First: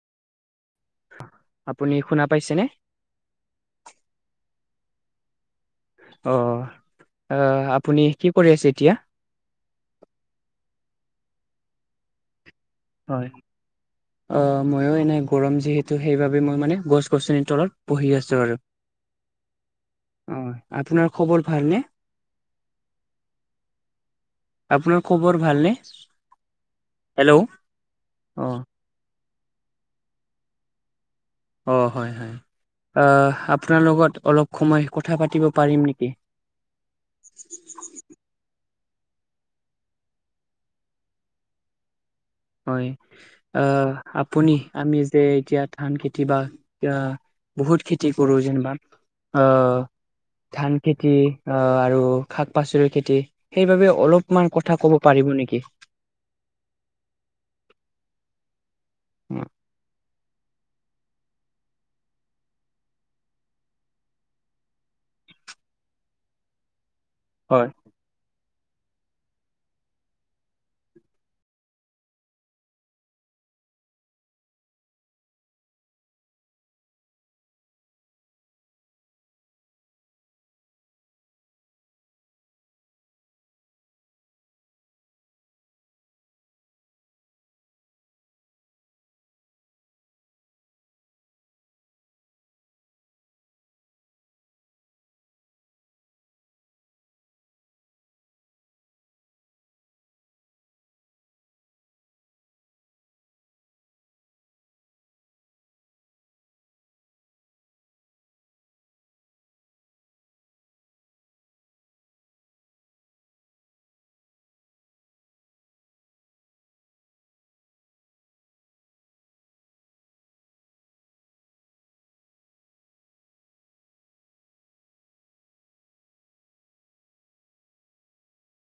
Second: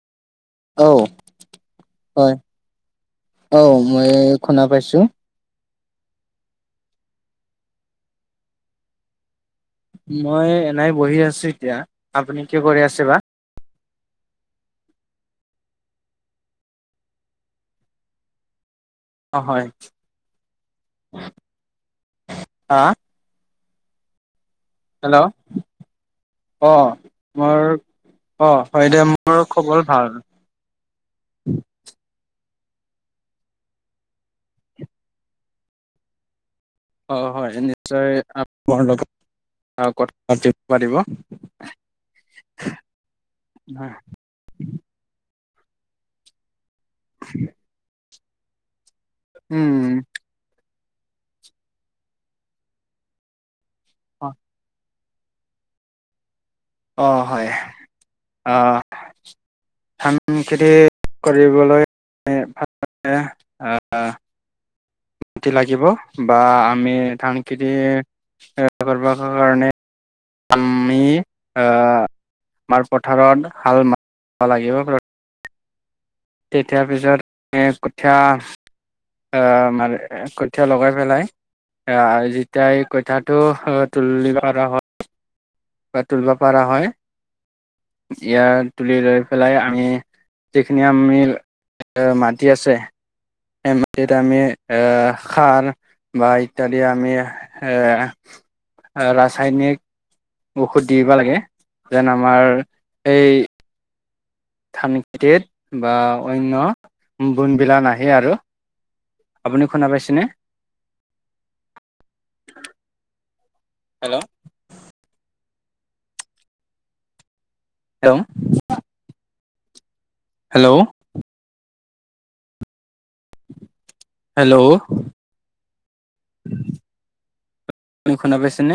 ঔ আপুনি শুনা হয় পাইছেনে? অ মে শুনা পাইছোঁ। অ আহ আপুনি কি কৰি আছে এতিয়া? মই এনাই বহি আছো এতিয়া। আপুনি কিয় কৰি আছে বা? হয়। অ মইয়ো এনেই গৰম যিহেতু সেইবাবে মই মানে গছ গছনিৰ তলত বহি আছো আৰু। অ আপোনাৰ খবৰ ভালনে? হা আপোনাৰ হেল্ল' খবৰ ভালনে? অ হেল্ল'। মোৰ অ হয় দে মৰ খবৰ ভাল অ হয় হয় আহ আপোনাৰ লগত অলপ সময় কথা পাতিব পাৰিম নেকি? অ হয় নিশ্চয় আমহৰ লগত আৰু কথিত পাতিব হয় আহ আপুনি আমি যে এতিয়া ধান খেতি বা এতিয়া বহুত খেতি কৰোঁ যেনিবা অহ উম ধান খেতি আহ আৰু শাক পাচলিৰ খেতি সেইবাবে অলপমান কথা ক'ব পাৰিব নেকি? অ হয় অ খেতি কৰিবলৈ [unintelligible] লাগিব বা আমি ধান হয় খেতি কৰিব কাৰণে আমি আহ আমাৰ পথাৰত হাল মা লাগিব পাৰত। তেতিযাৰ পিছত কঠীয়া আহ মানে কঠীয়াা লগাই পেলাই আহ যেতিয়া এই কঠিয়াটো তুলিবৰ হ'ল বা তুলব পাৰা হয়। ইয়াৰ তুলি লৈ পেলাই আমি যিখিনি আমি এ মাটি আছে। সেই মাটিত আমি এ সাৰ বা ইত্যাদি আমি এ ৰাসায়নিক ঔষধ দিবা লাগে যেন আমাৰ এই থানত বা অন্য বোনবিলা নাহে আৰ। আপুনি শুনা পাইছেনে। হেল্ল' হেয়ম' হেল্ল' হেল্ল' নি শুনা পাইছেনে?